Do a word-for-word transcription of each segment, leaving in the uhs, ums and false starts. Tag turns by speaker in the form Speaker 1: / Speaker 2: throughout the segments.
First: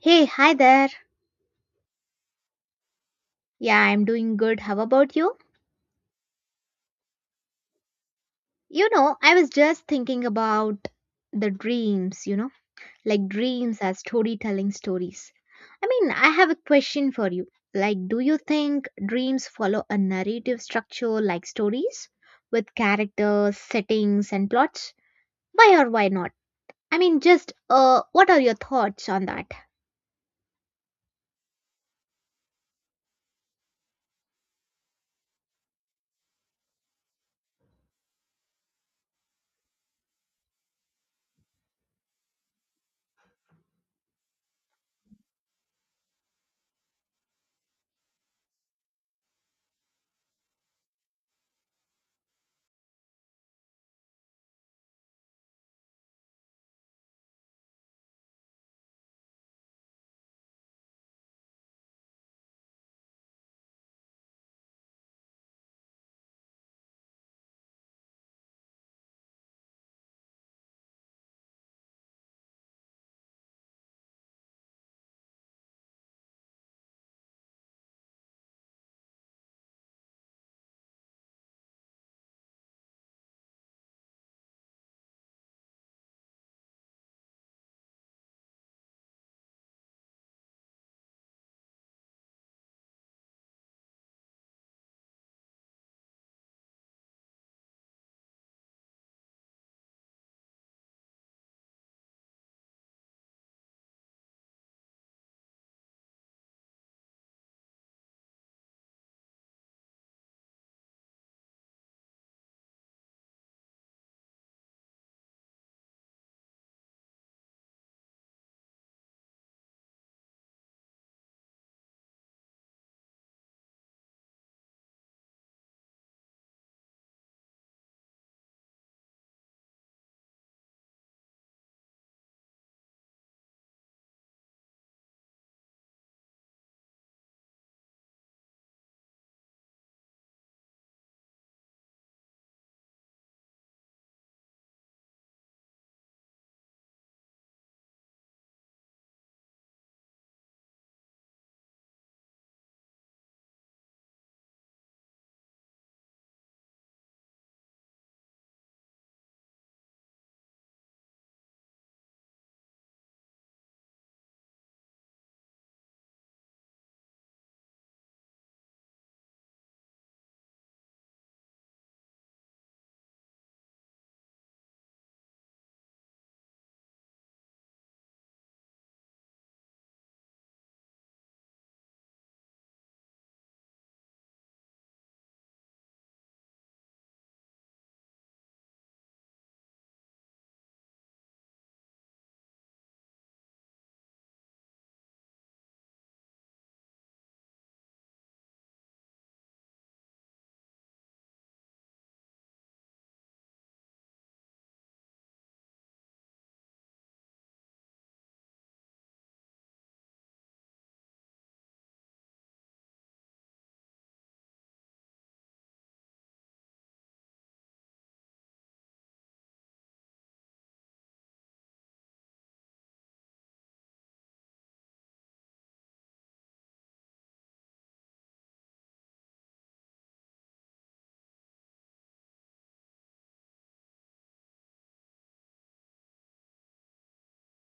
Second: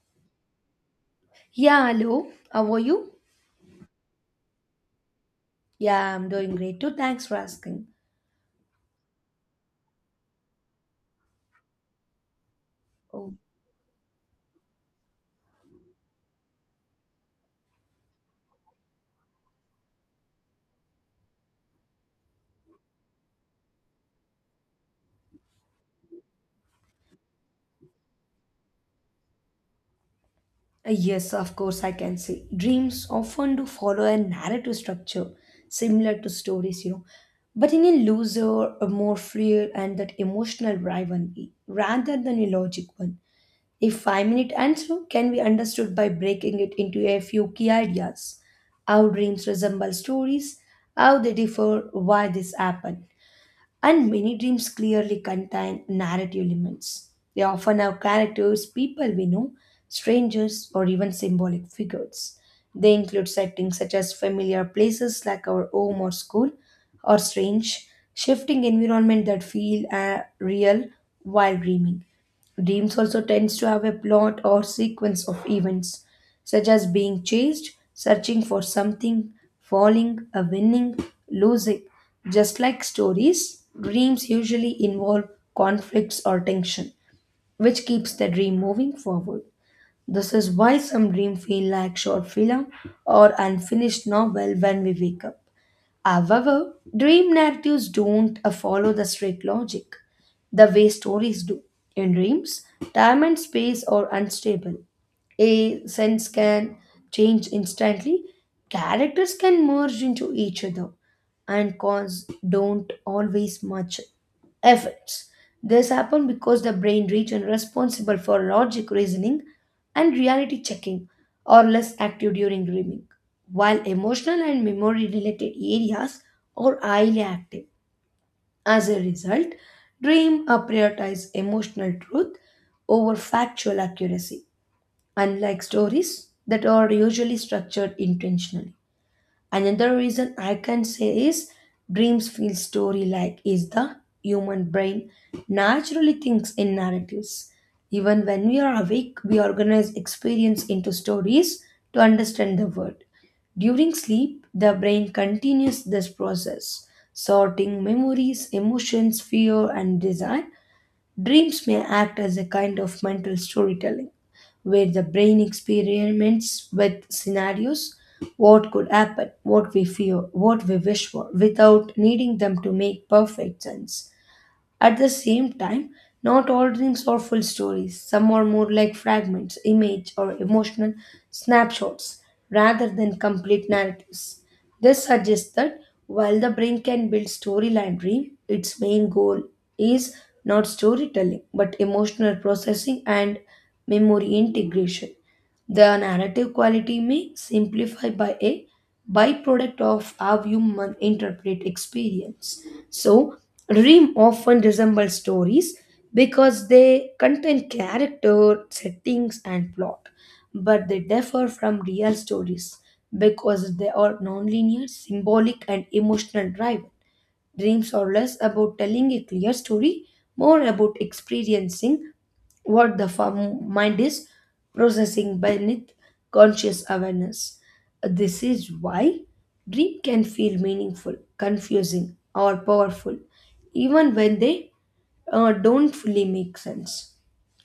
Speaker 1: Hey, hi there.
Speaker 2: Yeah, hello. How are you?
Speaker 1: Yeah, I'm doing good. How about you?
Speaker 2: Yeah, I'm doing great too. Thanks for asking.
Speaker 1: You know, I was just thinking about the dreams, you know, like
Speaker 2: Oh,
Speaker 1: dreams as storytelling stories. I mean, I have a question for you. Like, do you think dreams follow a narrative structure like stories with characters, settings, and plots? Why or why not? I mean, just uh, what are your thoughts on that?
Speaker 2: uh, yes, of course, I can say. Dreams often do follow a narrative structure similar to stories, you know, but in a looser, a more freer, and that emotional rivalry rather than a logic one. A five minute answer can be understood by breaking it into a few key ideas. How dreams resemble stories, how they differ, why this happened, and many dreams clearly contain narrative elements. They often have characters, people we know, strangers, or even symbolic figures. They include settings such as familiar places like our home or school, or strange, shifting environment that feel uh, real while dreaming. Dreams also tends to have a plot or sequence of events, such as being chased, searching for something, falling, a winning, losing. Just like stories, dreams usually involve conflicts or tension, which keeps the dream moving forward. This is why some dreams feel like short film or unfinished novel when we wake up. However, dream narratives don't uh, follow the strict logic the way stories do. In dreams, time and space are unstable. A sense can change instantly, characters can merge into each other, and cause don't always match effects. This happens because the brain region responsible for logic reasoning and reality checking are less active during dreaming, while emotional and memory related areas are highly active. As a result, dream uh, prioritize emotional truth over factual accuracy, unlike stories that are usually structured intentionally. Another reason I can say is dreams feel story like is the human brain naturally thinks in narratives. Even when we are awake, we organize experience into stories to understand the world. During sleep, the brain continues this process, sorting memories, emotions, fear, and desire. Dreams may act as a kind of mental storytelling, where the brain experiments with scenarios, what could happen, what we fear, what we wish for, without needing them to make perfect sense. At the same time, not all dreams are full stories. Some are more like fragments, image, or emotional snapshots rather than complete narratives. This suggests that while the brain can build storyline dream, its main goal is not storytelling but emotional processing and memory integration. The narrative quality may simplify by a byproduct of how humans interpret experience. So, dream often resemble stories because they contain character, settings, and plot, but they differ from real stories because they are nonlinear, symbolic, and emotional driven. Dreams are less about telling a clear story, more about experiencing what the farm mind is processing beneath conscious awareness. This is why dream can feel meaningful, confusing, or powerful, even when they uh, don't fully make sense.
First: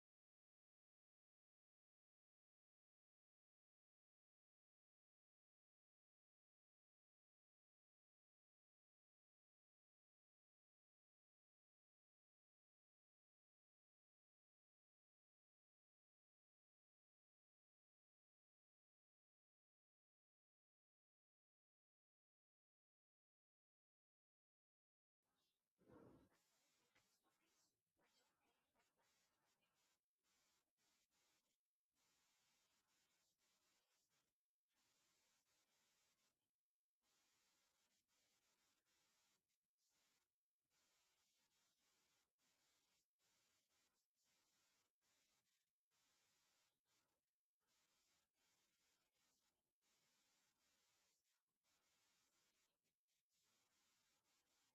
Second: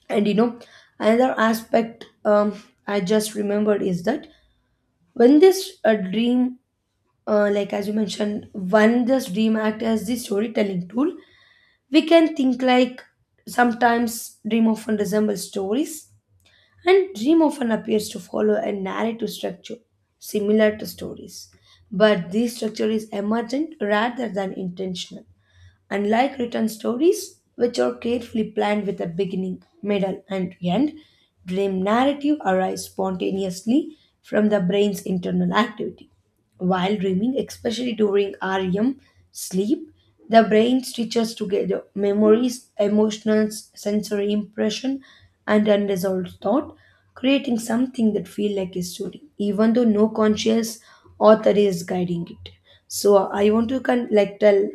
Speaker 2: And you know, another aspect um, I just remembered is that when this uh, dream, uh, like as you mentioned, when this dream act as the storytelling tool, we can think like sometimes dream often resembles stories and dream often appears to follow a narrative structure similar to stories, but this structure is emergent rather than intentional. Unlike written stories, which are carefully planned with a beginning, middle, and end, dream narrative arise spontaneously from the brain's internal activity. While dreaming, especially during R E M sleep, the brain stitches together memories, emotions, sensory impression, and unresolved thought, creating something that feels like a story, even though no conscious author is guiding it. So I want to con- like tell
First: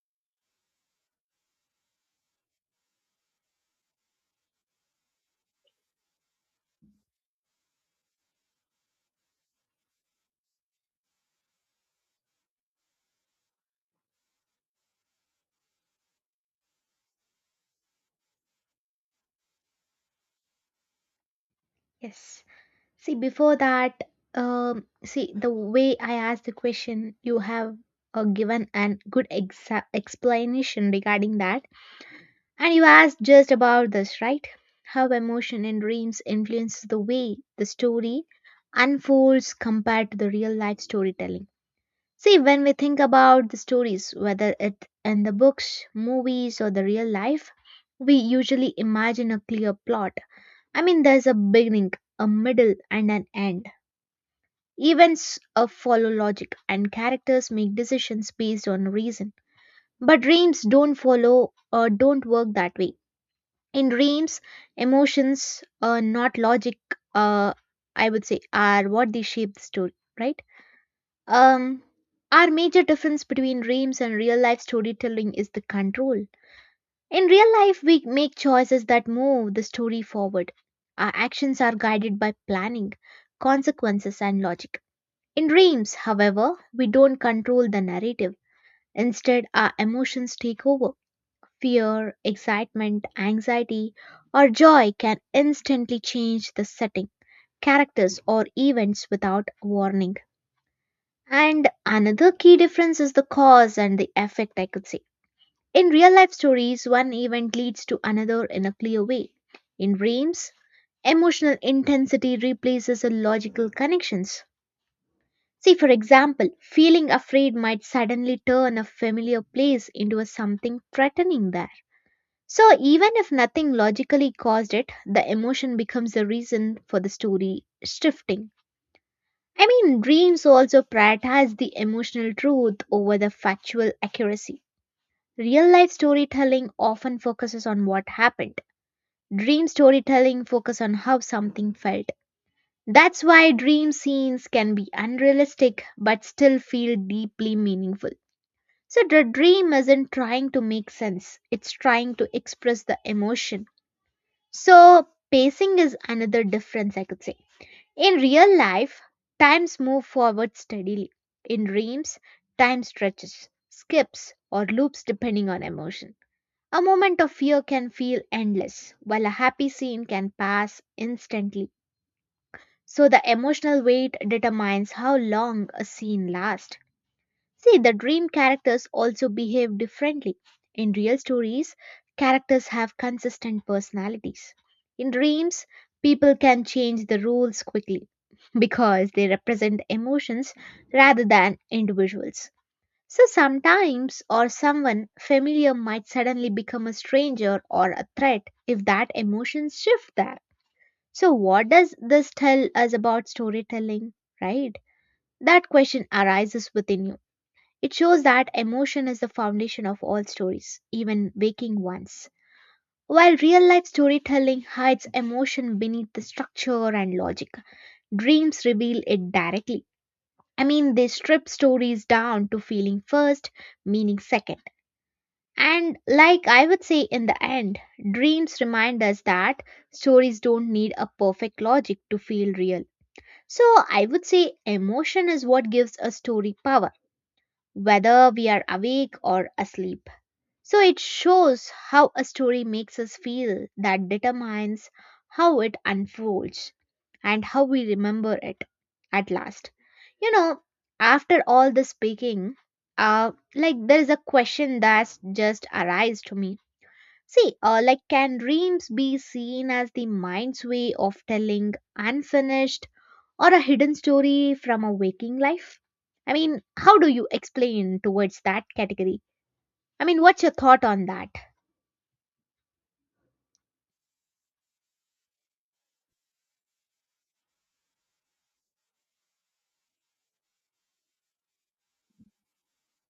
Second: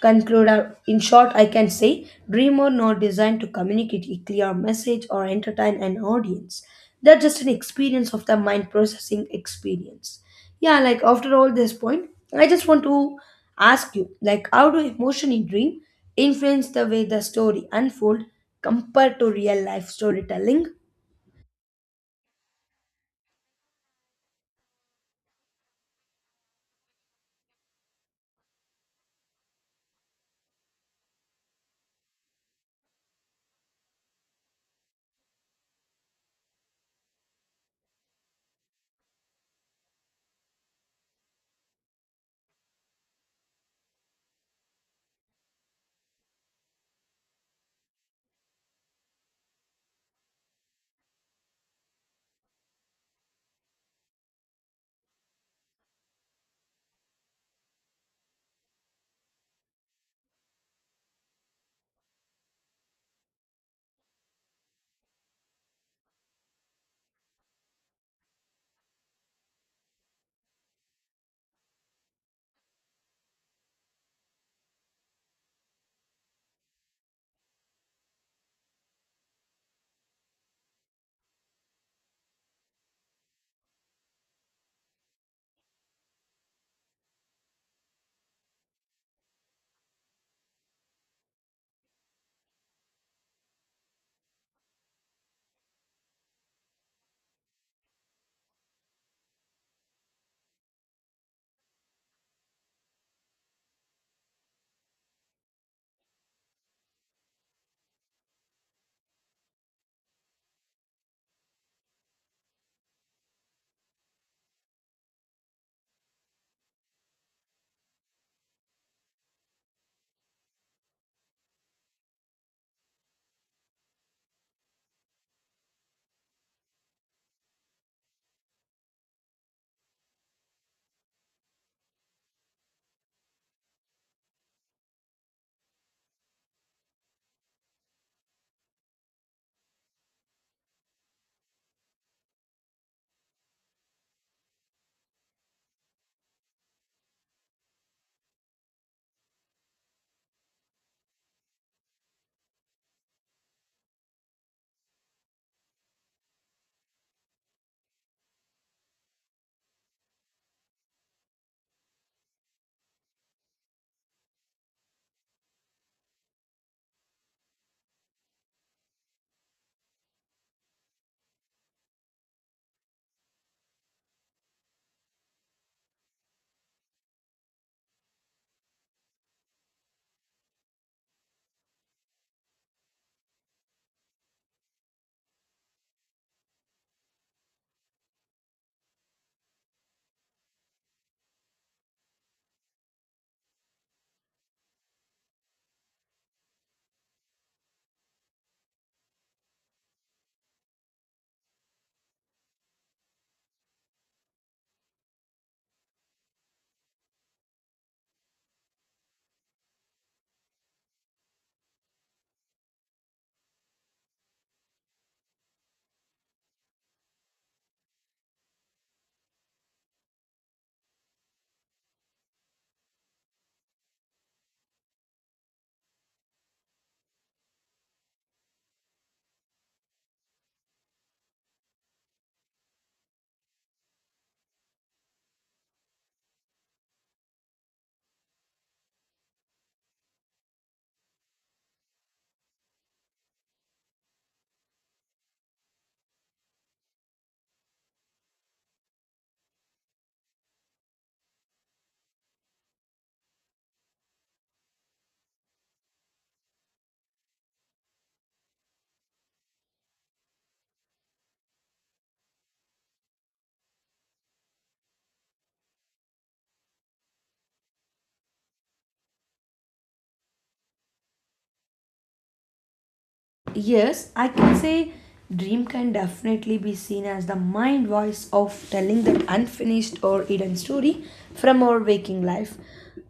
Speaker 2: conclude uh, in short, I can say dream or not designed to communicate a clear message or entertain an audience. They're just an experience of the mind processing experience. Yeah, like after all this point, I just want to ask you, like, how do emotion in dream influence the way the story unfold compared to real life storytelling?
Speaker 1: Yes. See, before that, um, see, the way I asked the question, you have uh, given a good exa- explanation regarding that. And you asked just about this, right? How emotion and dreams influences the way the story unfolds compared to the real life storytelling. See, when we think about the stories, whether it in the books, movies, or the real life, we usually imagine a clear plot. I mean, there's a beginning, a middle, and an end. Events uh, follow logic, and characters make decisions based on reason. But dreams don't follow or don't work that way. In dreams, emotions, uh, not logic, uh, I would say, are what they shape the story, right? Um, our major difference between dreams and real life storytelling is the control. In real life, we make choices that move the story forward. Our actions are guided by planning, consequences, and logic in dreams, however, we don't control the narrative. Instead, our emotions take over. Fear, excitement, anxiety, or joy can instantly change the setting, characters, or events without warning. And another key difference is the cause and the effect, I could say. In real life stories, one event leads to another in a clear way. In dreams, emotional intensity replaces the logical connections. See, for example, feeling afraid might suddenly turn a familiar place into a something threatening there. So, even if nothing logically caused it, the emotion becomes the reason for the story shifting. I mean, dreams also prioritize the emotional truth over the factual accuracy. Real life storytelling often focuses on what happened. Dream storytelling focuses on how something felt. That's why dream scenes can be unrealistic but still feel deeply meaningful. So, the dream isn't trying to make sense, it's trying to express the emotion. So, pacing is another difference, I could say. In real life, times move forward steadily. In dreams, time stretches, skips, or loops depending on emotion. A moment of fear can feel endless, while a happy scene can pass instantly. So the emotional weight determines how long a scene lasts. See, the dream characters also behave differently. In real stories, characters have consistent personalities. In dreams, people can change the rules quickly because they represent emotions rather than individuals. So sometimes or someone familiar might suddenly become a stranger or a threat if that emotions shift there. So, what does this tell us about storytelling, right? That question arises within you. It shows that emotion is the foundation of all stories, even waking ones. While real life storytelling hides emotion beneath the structure and logic, dreams reveal it directly. I mean, they strip stories down to feeling first, meaning second. And like I would say in the end, dreams remind us that stories don't need a perfect logic to feel real. So I would say emotion is what gives a story power, whether we are awake or asleep. So it shows how a story makes us feel that determines how it unfolds and how we remember it at last. You know, after all this speaking, uh, like there is a question that's just arise to me. See, uh, like can dreams be seen as the mind's way of telling unfinished or a hidden story from a waking life? I mean, how do you explain towards that category? I mean, what's your thought on that?
Speaker 2: Yes, I can say dream can definitely be seen as the mind voice of telling that unfinished or hidden story from our waking life.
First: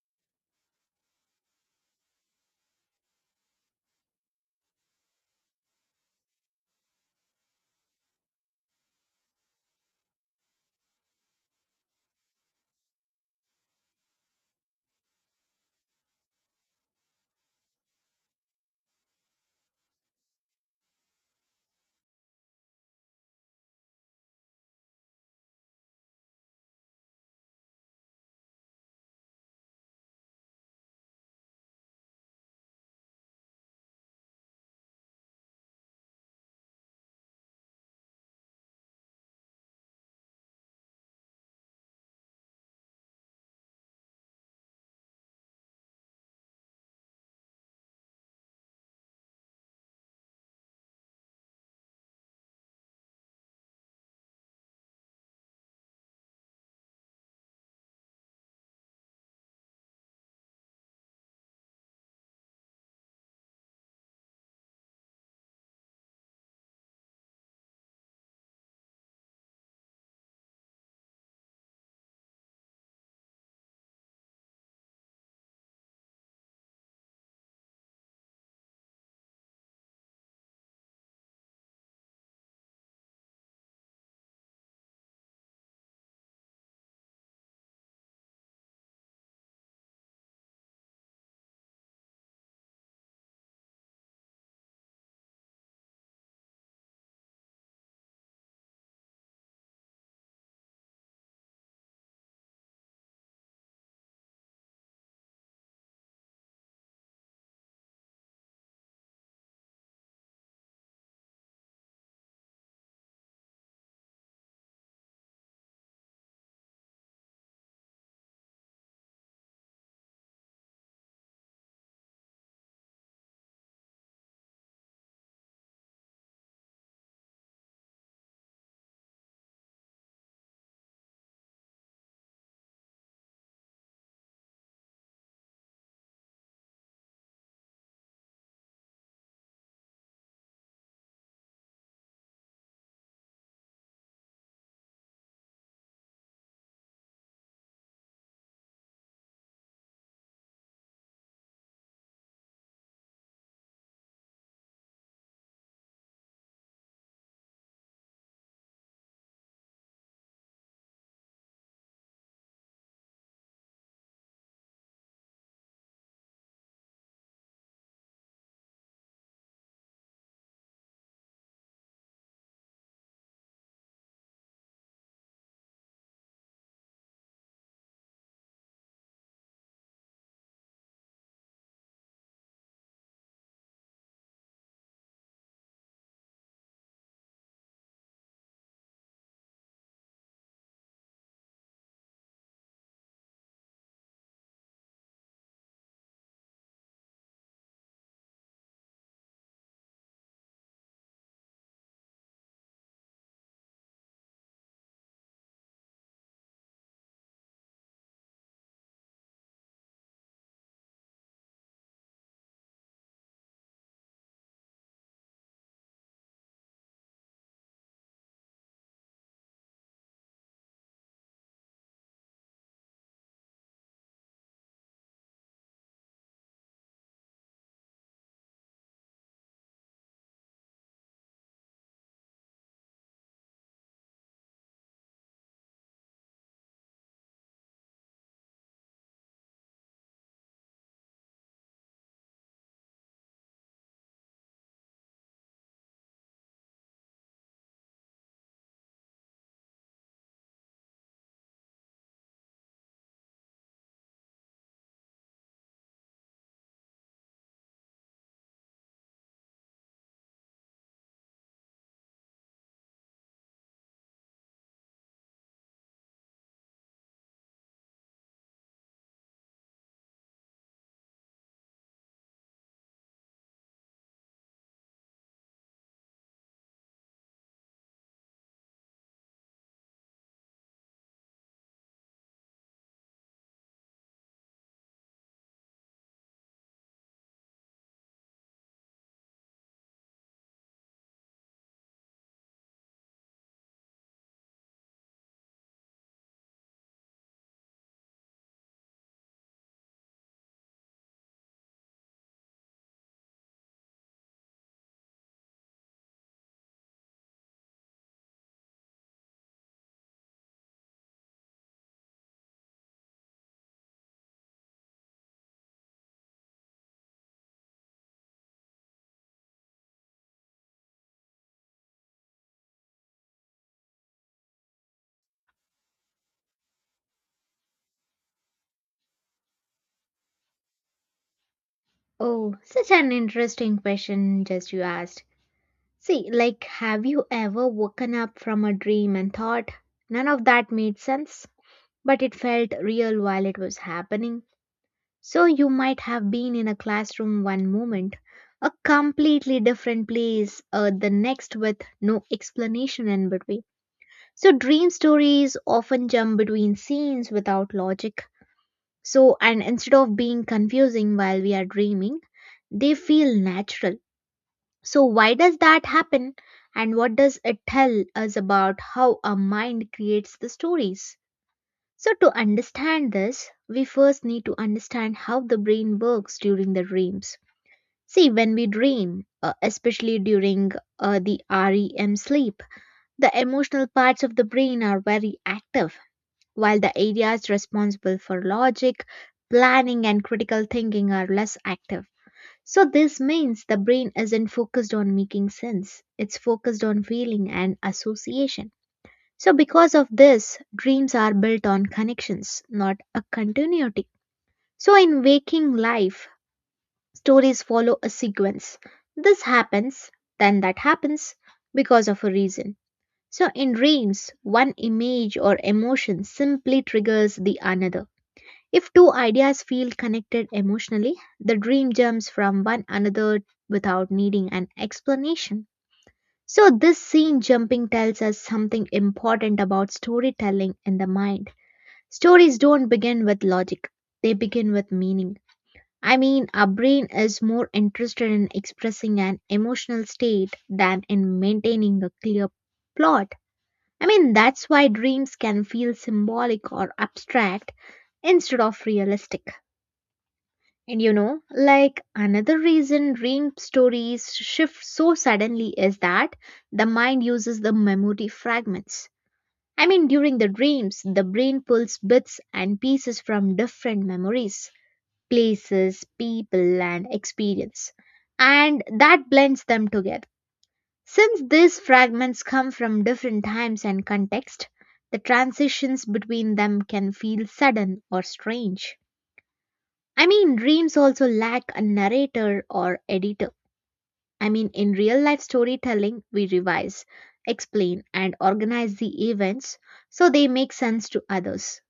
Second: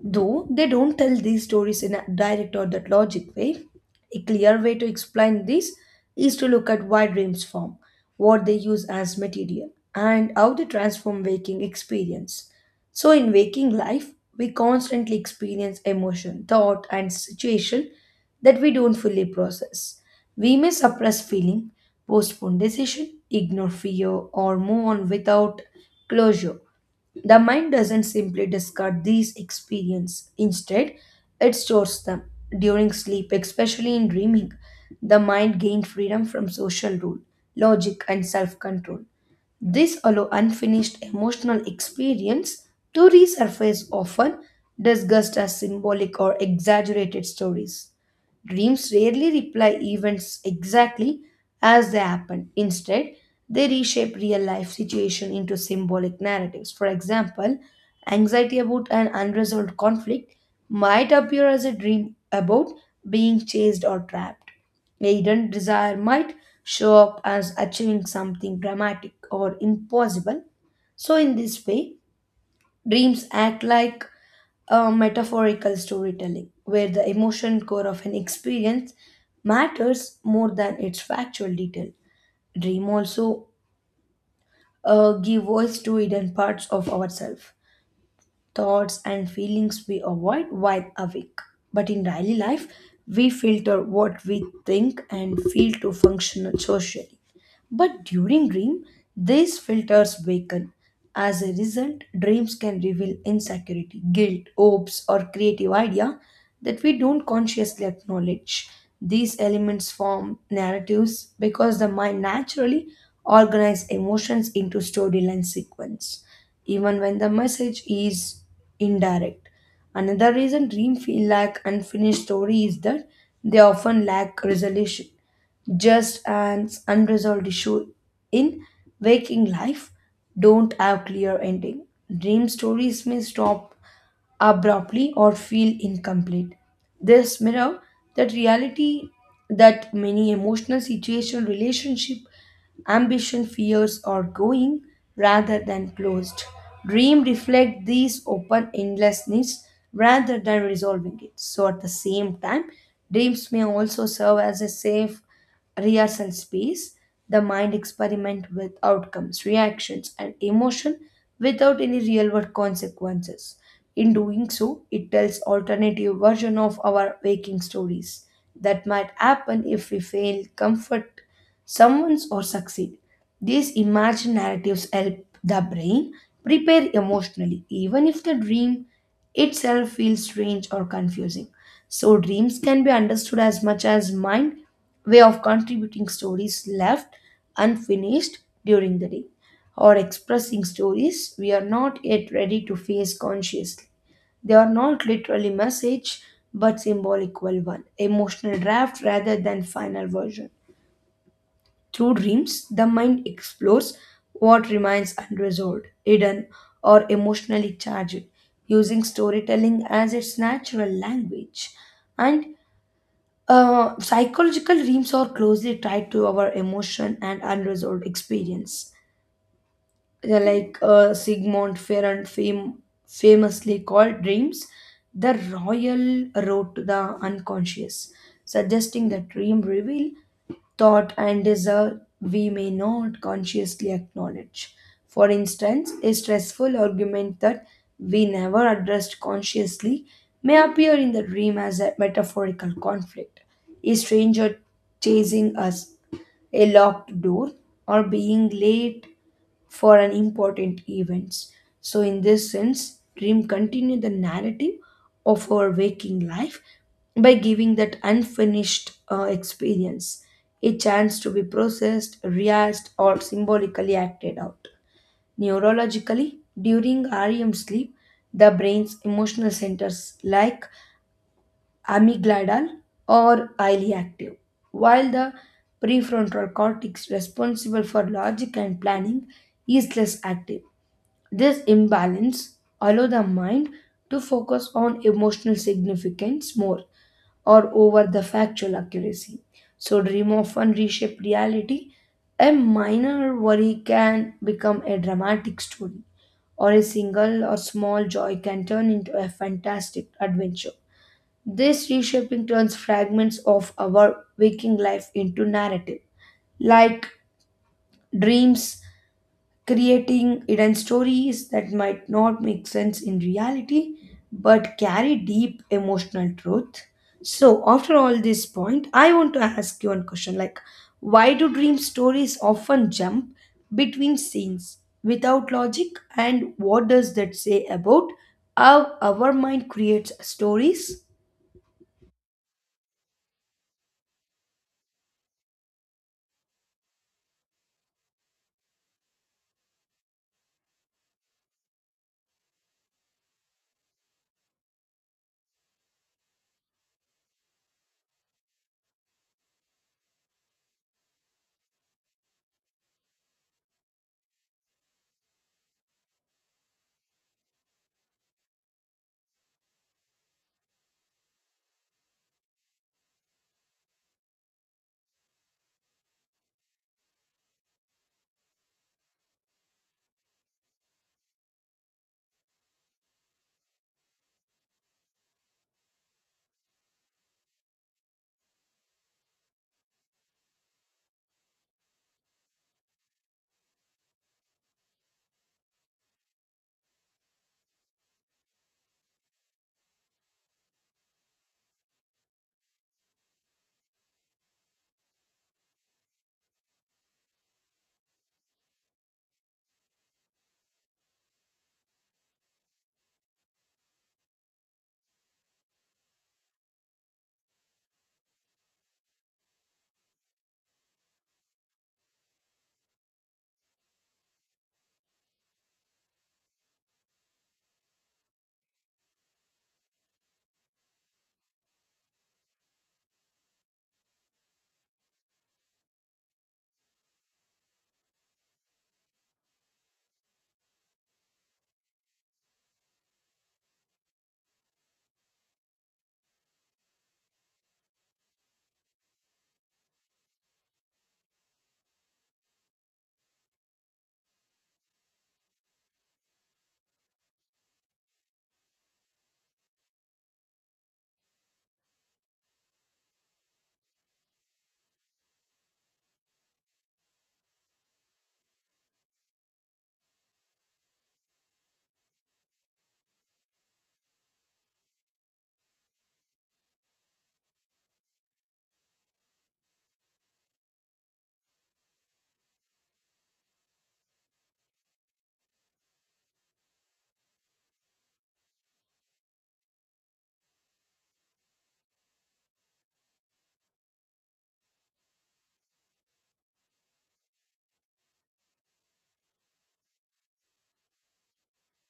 Speaker 2: Though they don't tell these stories in a direct or that logic way, a clear way to explain this is to look at why dreams form, what they use as material, and how they transform waking experience. So, in waking life, we constantly experience emotion, thought, and situation that we don't fully process. We may suppress feeling, postpone decision, ignore fear, or move on without closure. The mind doesn't simply discard these experiences. Instead, it stores them. During sleep, especially in dreaming, the mind gains freedom from social rule, logic, and self control. This allows unfinished emotional experience to resurface, often discussed as symbolic or exaggerated stories. Dreams rarely reply events exactly as they happen. Instead, they reshape real life situation into symbolic narratives. For example, anxiety about an unresolved conflict might appear as a dream about being chased or trapped. A hidden desire might show up as achieving something dramatic or impossible. So, in this way, dreams act like a metaphorical storytelling where the emotion core of an experience matters more than its factual detail. Dream also uh, give voice to hidden parts of ourselves, thoughts and feelings we avoid while awake. But in daily life, we filter what we think and feel to function socially. But during dream, these filters weaken. As a result, dreams can reveal insecurity, guilt, hopes, or creative idea that we don't consciously acknowledge. These elements form narratives because the mind naturally organizes emotions into storyline sequence, even when the message is indirect. Another reason dreams feel like unfinished story is that they often lack resolution. Just an unresolved issue in waking life don't have clear ending, dream stories may stop abruptly or feel incomplete. This mirror that reality, that many emotional situation, relationship, ambition, fears are going rather than closed. Dream reflect these open endlessness rather than resolving it. So at the same time, dreams may also serve as a safe Riyas and space, the mind experiment with outcomes, reactions, and emotion without any real world consequences. In doing so, it tells alternative version of our waking stories that might happen if we fail, comfort someone's or succeed. These imagined narratives help the brain prepare emotionally, even if the dream itself feels strange or confusing. So dreams can be understood as much as mind way of contributing stories left unfinished during the day or expressing stories we are not yet ready to face consciously. They are not literally message but symbolical one, emotional draft rather than final version. Through dreams, the mind explores what remains unresolved, hidden, or emotionally charged, using storytelling as its natural language. And uh, psychological dreams are closely tied to our emotion and unresolved experience. They're like uh, Sigmund Ferrand fam- famously called dreams the royal road to the unconscious, suggesting that dream reveal thought and desire we may not consciously acknowledge. For instance, a stressful argument that we never addressed consciously may appear in the dream as a metaphorical conflict, a stranger chasing us, a locked door, or being late for an important event. So, in this sense, dream continue the narrative of our waking life by giving that unfinished uh, experience a chance to be processed, realized, or symbolically acted out. Neurologically, during R E M sleep, the brain's emotional centers like amygdala or highly active, while the prefrontal cortex responsible for logic and planning is less active. This imbalance allows the mind to focus on emotional significance more or over the factual accuracy. So dream often reshape reality. A minor worry can become a dramatic story, or a single or small joy can turn into a fantastic adventure. This reshaping turns fragments of our waking life into narrative, like dreams, creating hidden stories that might not make sense in reality but carry deep emotional truth. So, after all this point, I want to ask you one question, like, why do dream stories often jump between scenes without logic, and what does that say about how our mind creates stories?
Speaker 1: Oh, such an interesting question just you asked. See, like, have you ever woken up from a dream and thought none of that made sense, but it felt real while it was happening? So you might have been in a classroom one moment, a completely different place uh, the next with no explanation in between. So dream stories often jump between scenes without logic. So, and instead of being confusing while we are dreaming, they feel natural. So, why does that happen? And what does it tell us about how our mind creates the stories? So, to understand this, we first need to understand how the brain works during the dreams. See, when we dream, uh, especially during uh, the R E M sleep, the emotional parts of the brain are very active while the areas responsible for logic, planning, and critical thinking are less active. So, this means the brain isn't focused on making sense, it's focused on feeling and association. So, because of this, dreams are built on connections, not a continuity. So, in waking life, stories follow a sequence. This happens, then that happens, because of a reason. So, in dreams, one image or emotion simply triggers the another. If two ideas feel connected emotionally, the dream jumps from one another without needing an explanation. So, this scene jumping tells us something important about storytelling in the mind. Stories don't begin with logic, they begin with meaning. I mean, our brain is more interested in expressing an emotional state than in maintaining a clear plot. I mean, that's why dreams can feel symbolic or abstract instead of realistic. And you know, like another reason dream stories shift so suddenly is that the mind uses the memory fragments. I mean, during the dreams, the brain pulls bits and pieces from different memories, places, people, and experience, and that blends them together. Since these fragments come from different times and context, the transitions between them can feel sudden or strange. I mean, dreams also lack a narrator or editor. I mean, in real life storytelling, we revise, explain, and organize the events so they make sense to others.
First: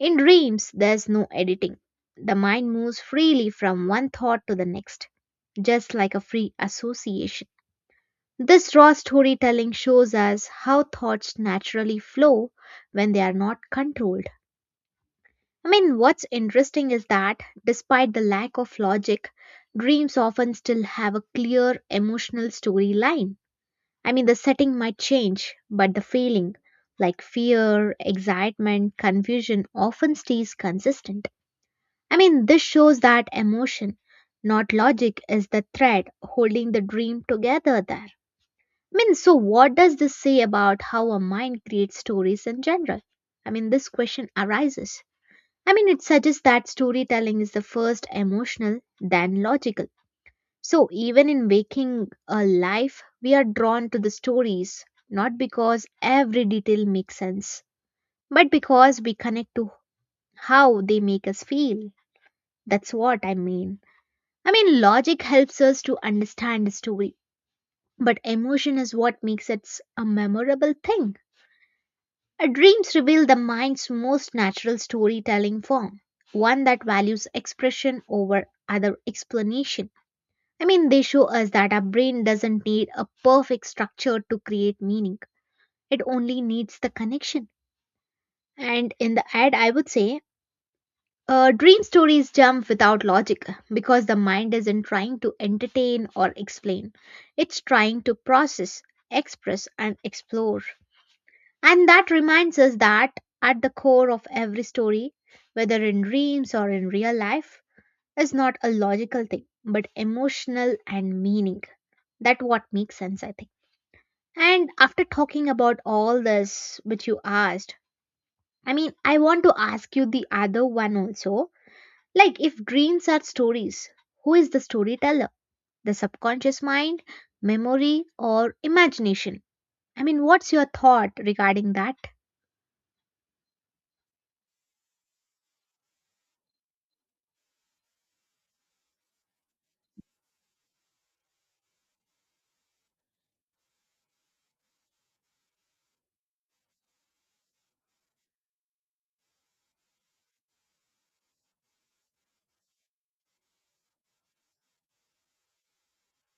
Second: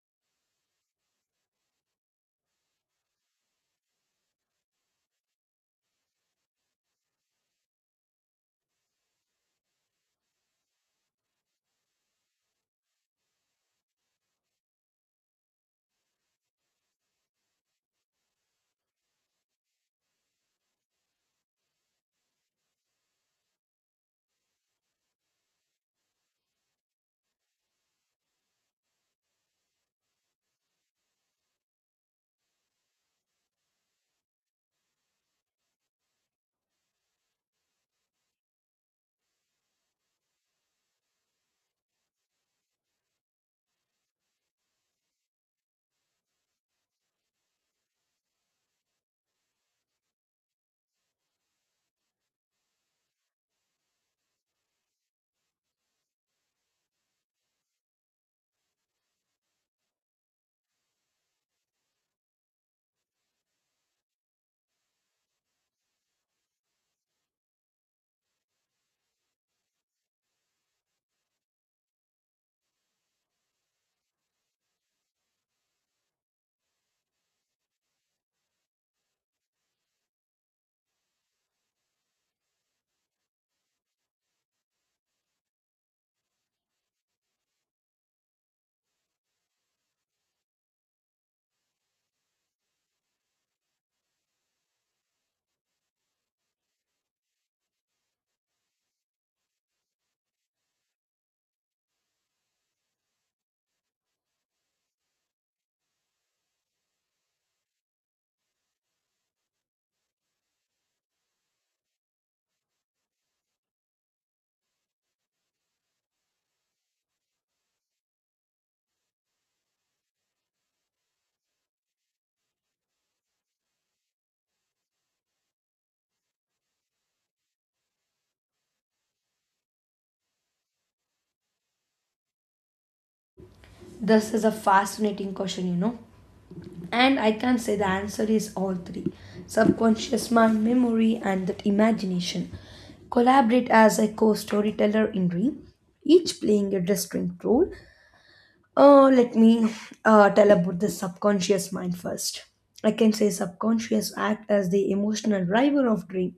Speaker 1: In dreams, there's no editing. The mind moves freely from one thought to the next, just like a free association. This raw storytelling shows us how thoughts naturally flow when they are not controlled. I mean, what's interesting is that despite the lack of logic, dreams often still have a clear emotional storyline. I mean, the setting might change, but the feeling, like fear, excitement, confusion, often stays consistent. I mean, this shows that emotion, not logic, is the thread holding the dream together there. I mean, so what does this say about how a mind creates stories in general? I mean, this question arises. I mean, it suggests that storytelling is the first emotional, then logical. So, even in waking a life, we are drawn to the stories, not because every detail makes sense, but because we connect to how they make us feel. That's what I mean. I mean, logic helps us to understand the story, but emotion is what makes it a memorable thing. Our dreams reveal the mind's most natural storytelling form, one that values expression over other explanation. I mean, they show us that our brain doesn't need a perfect structure to create meaning, it only needs the connection. And in the ad, I would say, uh, dream stories jump without logic because the mind isn't trying to entertain or explain, it's trying to process, express, and explore. And that reminds us that at the core of every story, whether in dreams or in real life, is not a logical thing, but emotional and meaning. That what makes sense, I think. And after talking about all this which you asked, I mean, I want to ask you the other one also. Like, if dreams are stories, who is the storyteller? The subconscious mind, memory, or imagination? I mean, what's your thought regarding that?
Speaker 2: This is a fascinating question, you know. And I can say the answer is all three, subconscious mind, memory, and that imagination collaborate as a co storyteller in dream, each playing a distinct role. Uh, let me uh, tell about the subconscious mind first. I can say subconscious act as the emotional driver of dream.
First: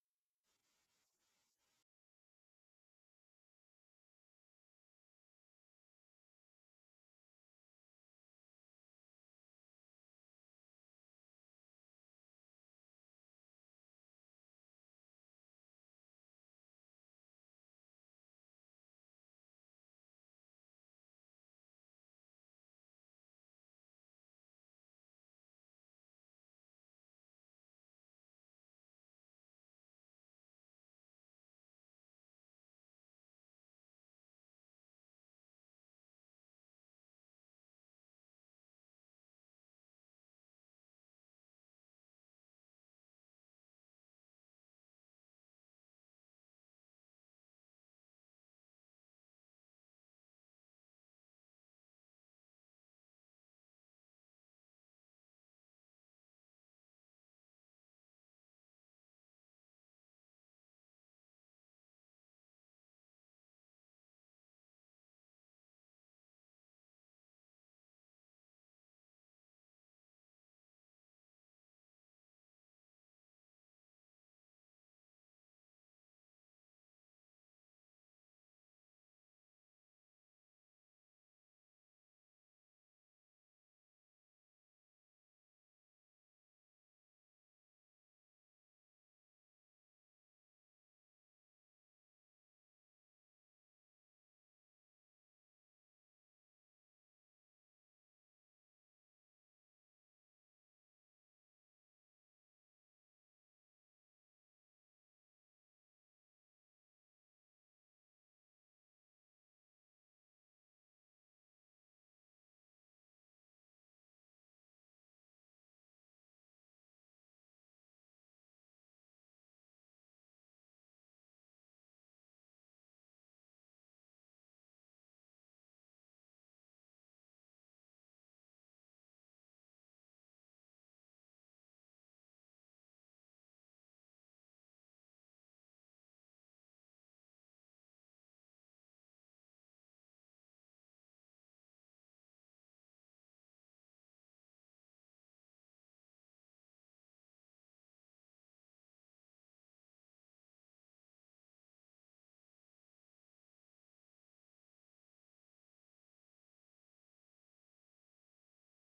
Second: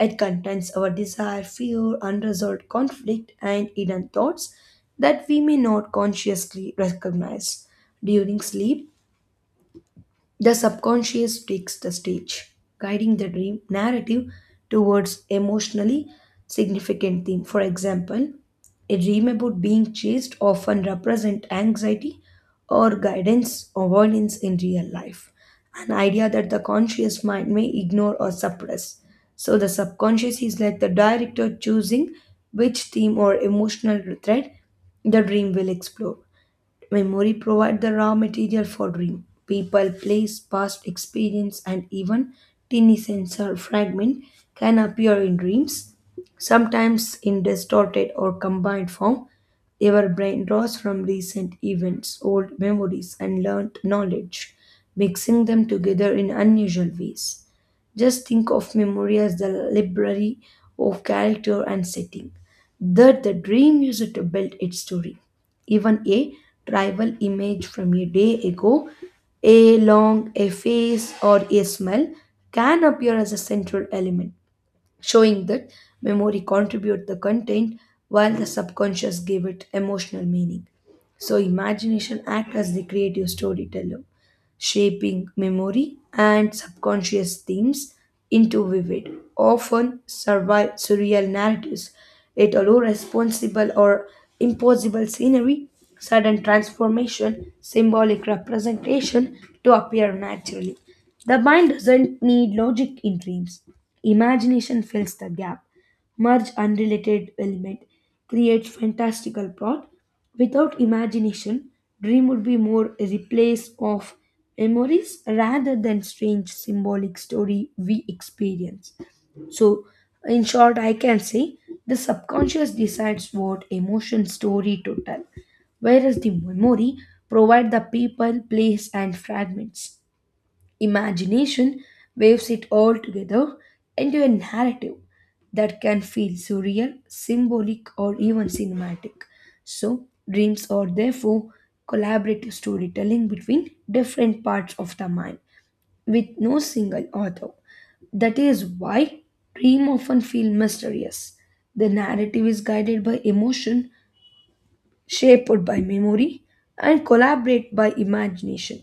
Speaker 2: It contains our desire, fear, unresolved conflict, and hidden thoughts that we may not consciously recognize. During sleep, the subconscious takes the stage, guiding the dream narrative towards emotionally significant theme. For example, a dream about being chased often represent anxiety or guidance or violence in real life, an idea that the conscious mind may ignore or suppress. So the subconscious is like the director choosing which theme or emotional thread the dream will explore. Memory provides the raw material for dream. People, place, past experience, and even tiny sensor fragment can appear in dreams, sometimes in distorted or combined form. Our brain draws from recent events, old memories, and learned knowledge, mixing them together in unusual ways. Just think of memory as the library of character and setting that the dream uses to build its story. Even a tribal image from a day ago, a long, a face, or a smell can appear as a central element, showing that memory contribute the content while the subconscious gave it emotional meaning. So imagination act as the creative storyteller shaping memory and subconscious themes into vivid, often survi- surreal narratives. It allows responsible or impossible scenery, sudden transformation, symbolic representation to appear naturally. The mind doesn't need logic in dreams. Imagination fills the gap merge unrelated element, create fantastical plot. Without imagination, dream would be more a replace of memories rather than strange symbolic story we experience. So, in short, I can say the subconscious decides what emotion story to tell, whereas the memory provide the people, place, and fragments. Imagination waves it all together into a narrative that can feel surreal, symbolic, or even cinematic. So, dreams are therefore collaborative storytelling between different parts of the mind with no single author. That is why dream often feel mysterious. The narrative is guided by emotion shaped by memory and collaborate by imagination,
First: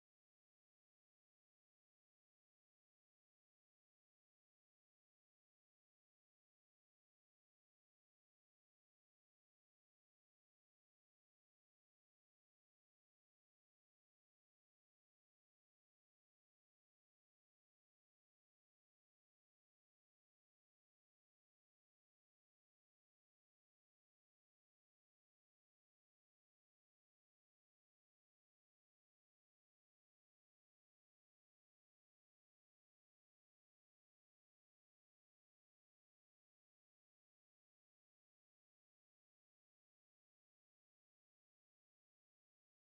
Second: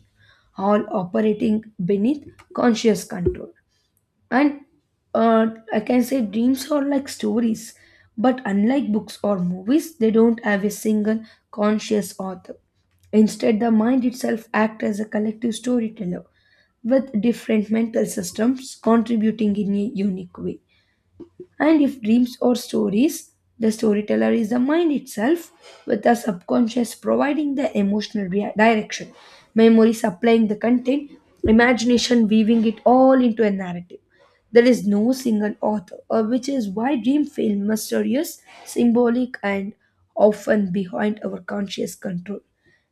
Speaker 2: all operating beneath conscious control. And uh, I can say dreams are like stories, but unlike books or movies, they don't have a single conscious author. Instead, the mind itself acts as a collective storyteller with different mental systems contributing in a unique way. And if dreams or stories, the storyteller is the mind itself, with the subconscious providing the emotional rea- direction, memory supplying the content, imagination weaving it all into a narrative. There is no single author, uh, which is why dream feel mysterious, symbolic, and often behind our conscious control.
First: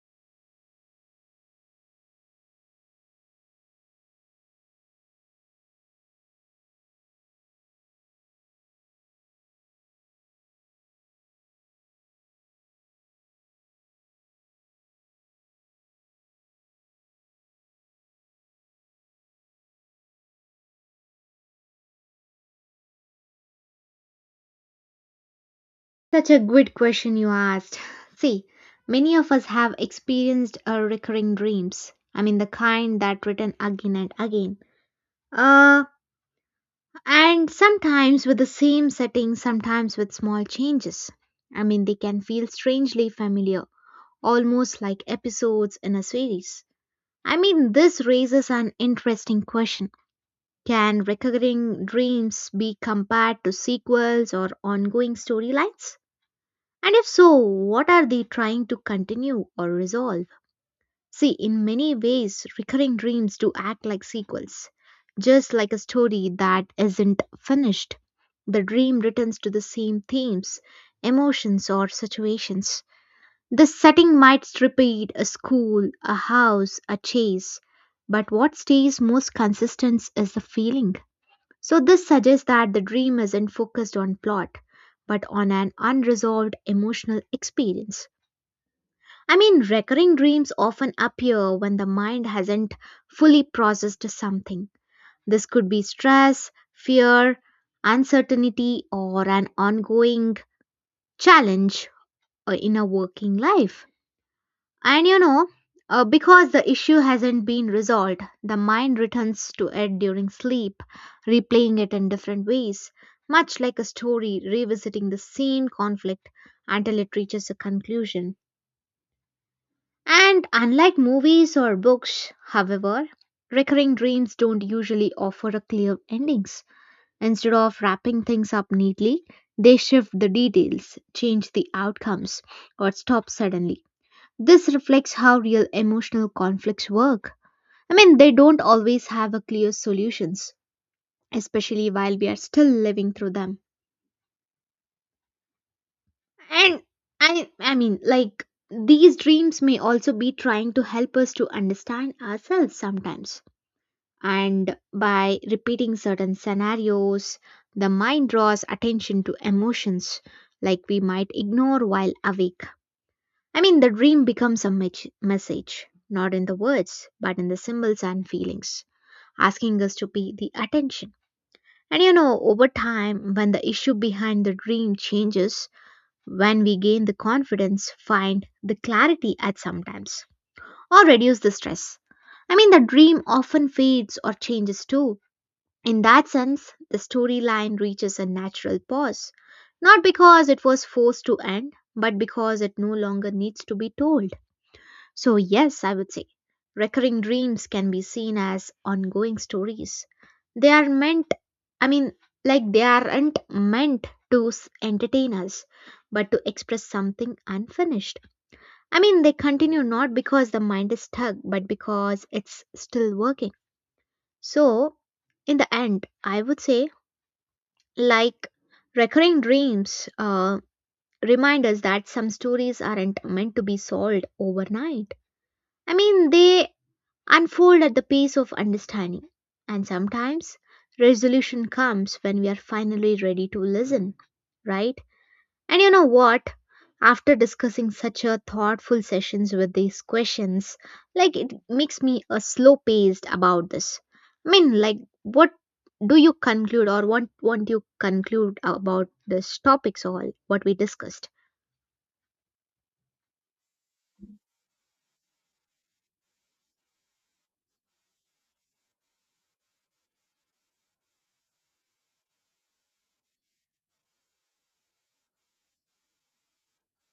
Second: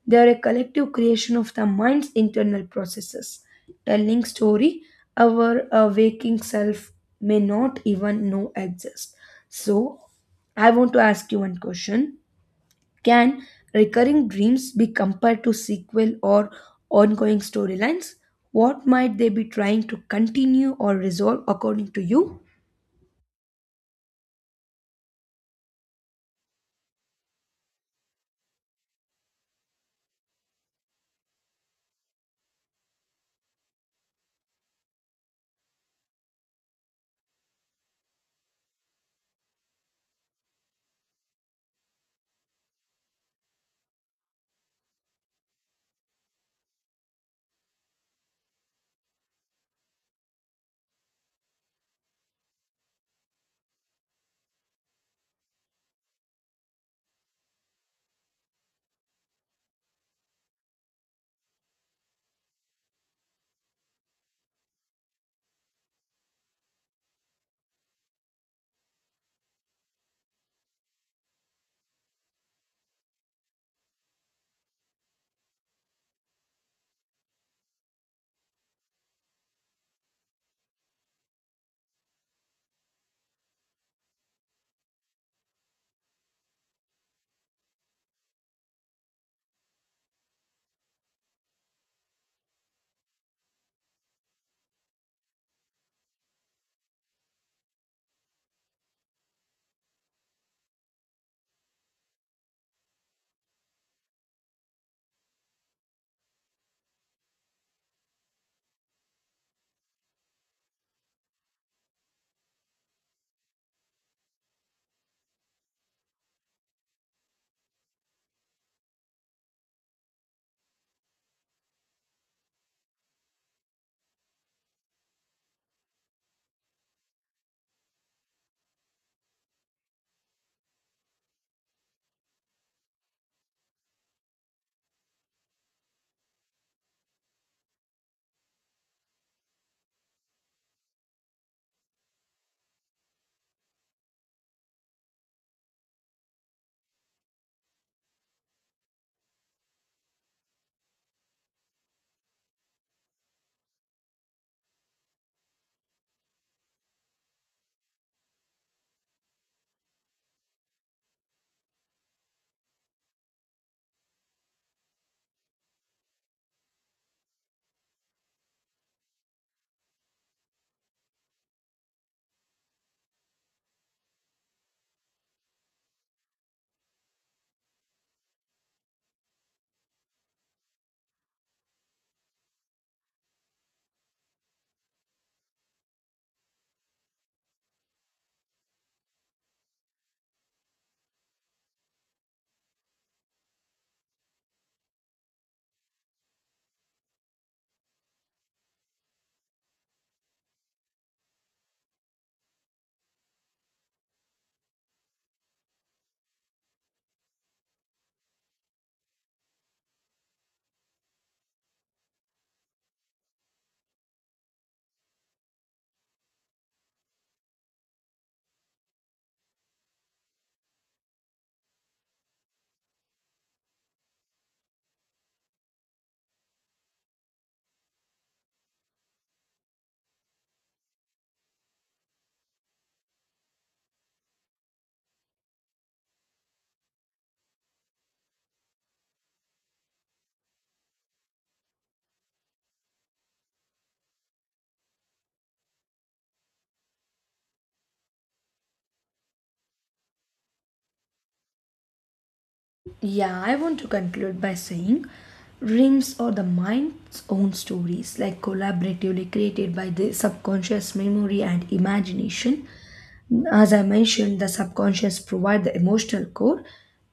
Speaker 2: They are a collective creation of the mind's internal processes, telling story our uh, waking self may not even know exist. So, I want to ask you one question. Can recurring dreams be compared to sequel or ongoing storylines? What might they be trying to continue or resolve according to you?
Speaker 1: Such a good question you asked. See, many of us have experienced uh, recurring dreams. I mean, the kind that return again and again. Uh, and sometimes with the same setting, sometimes with small changes. I mean, they can feel strangely familiar, almost like episodes in a series. I mean, this raises an interesting question. Can recurring dreams be compared to sequels or ongoing storylines? And if so, what are they trying to continue or resolve? See, in many ways, recurring dreams do act like sequels, just like a story that isn't finished. The dream returns to the same themes, emotions, or situations. The setting might repeat a school, a house, a chase, but what stays most consistent is the feeling. So, this suggests that the dream isn't focused on plot, but on an unresolved emotional experience. I mean, recurring dreams often appear when the mind hasn't fully processed something. This could be stress, fear, uncertainty, or an ongoing challenge uh, in a working life. And you know, uh, because the issue hasn't been resolved, the mind returns to it during sleep, replaying it in different ways, much like a story revisiting the same conflict until it reaches a conclusion. And unlike movies or books, however, recurring dreams don't usually offer a clear endings. Instead of wrapping things up neatly, they shift the details, change the outcomes, or stop suddenly. This reflects how real emotional conflicts work. I mean, they don't always have a clear solutions, especially while we are still living through them. And I I mean, like these dreams may also be trying to help us to understand ourselves sometimes. And by repeating certain scenarios, the mind draws attention to emotions like we might ignore while awake. I mean, the dream becomes a mech- message, not in the words, but in the symbols and feelings, asking us to pay the attention. And you know, over time, when the issue behind the dream changes, when we gain the confidence, find the clarity at sometimes, or reduce the stress. I mean, the dream often fades or changes too. In that sense, the storyline reaches a natural pause, not because it was forced to end, but because it no longer needs to be told. So, yes, I would say recurring dreams can be seen as ongoing stories. They are meant, I mean, like they aren't meant to s- entertain us, but to express something unfinished. I mean, they continue not because the mind is stuck, but because it's still working. So, in the end, I would say like recurring dreams uh, remind us that some stories aren't meant to be solved overnight. I mean, they unfold at the pace of understanding. And sometimes resolution comes when we are finally ready to listen, right? And you know what? After discussing such a thoughtful sessions with these questions, like it makes me a slow paced about this. I mean, like what do you conclude or what want you conclude about this topics all what we discussed?
Speaker 2: Yeah, I want to conclude by saying dreams are the mind's own stories, like collaboratively created by the subconscious memory and imagination. As I mentioned, the subconscious provides the emotional core,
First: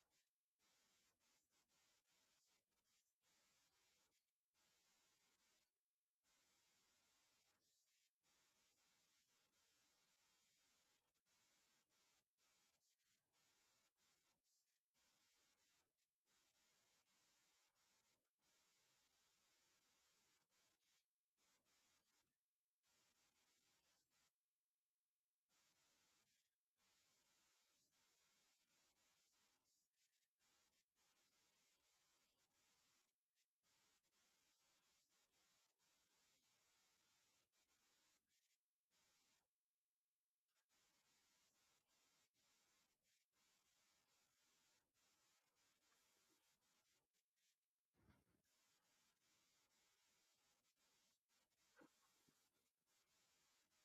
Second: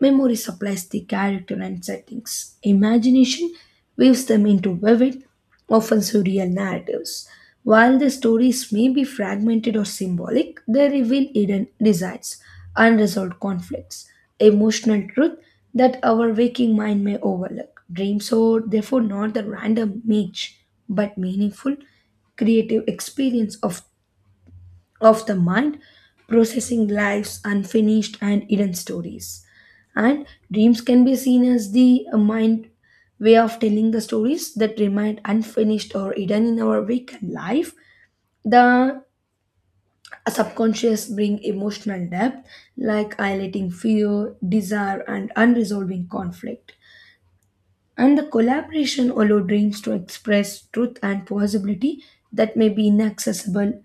Speaker 2: memory supplies the character and settings, imagination weaves them into vivid, often surreal narratives. While the stories may be fragmented or symbolic, they reveal hidden desires, unresolved conflicts, emotional truth that our waking mind may overlook. Dreams are therefore not the random niche, but meaningful, creative experience of of the mind, processing life's unfinished and hidden stories. And dreams can be seen as the uh, mind way of telling the stories that remain unfinished or hidden in our weekend life. The subconscious bring emotional depth like highlighting fear, desire, and unresolved conflict and the collaboration allow dreams to express truth and possibility that may be inaccessible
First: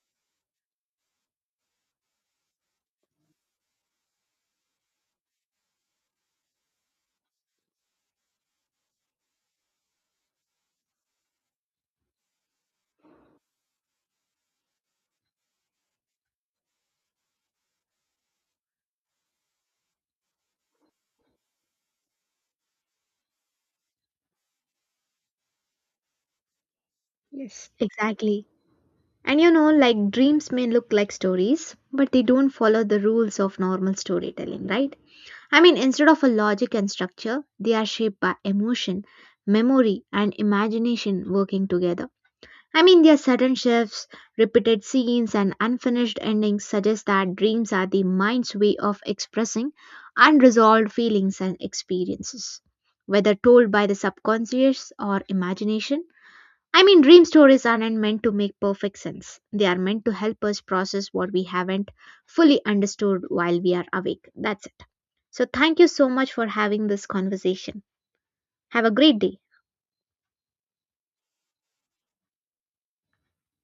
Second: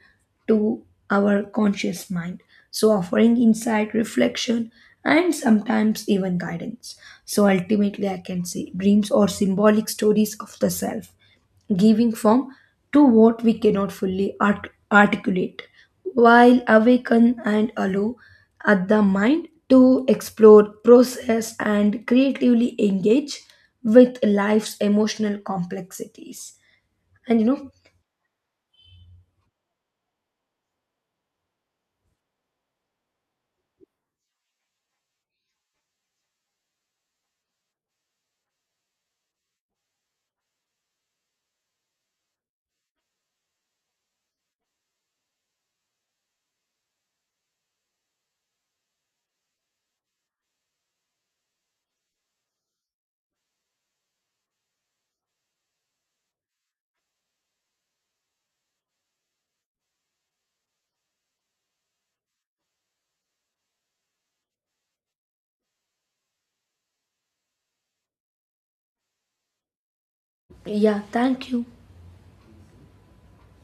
Speaker 2: to our conscious mind. So, offering insight, reflection, and sometimes even guidance. So, ultimately, I can say dreams are symbolic stories of the self giving form to what we cannot fully art- articulate, while awaken and allow at the mind to explore, process, and creatively engage with life's emotional complexities. And you
Speaker 1: Yes,
Speaker 2: know,
Speaker 1: exactly. And you know, like dreams may look like stories, but they don't follow the rules of normal storytelling, right? I mean, instead of a logic and structure, they are shaped by emotion, memory, and imagination working together. I mean, their sudden shifts, repeated scenes, and unfinished endings suggest that dreams are the mind's way of expressing unresolved feelings and experiences, whether told by the subconscious or imagination. I mean, dream stories aren't meant to make perfect sense. They are meant to help us process what we haven't fully understood while we are awake. That's it. So, thank you so much for having this conversation. Have a great day.
Speaker 2: yeah, thank you.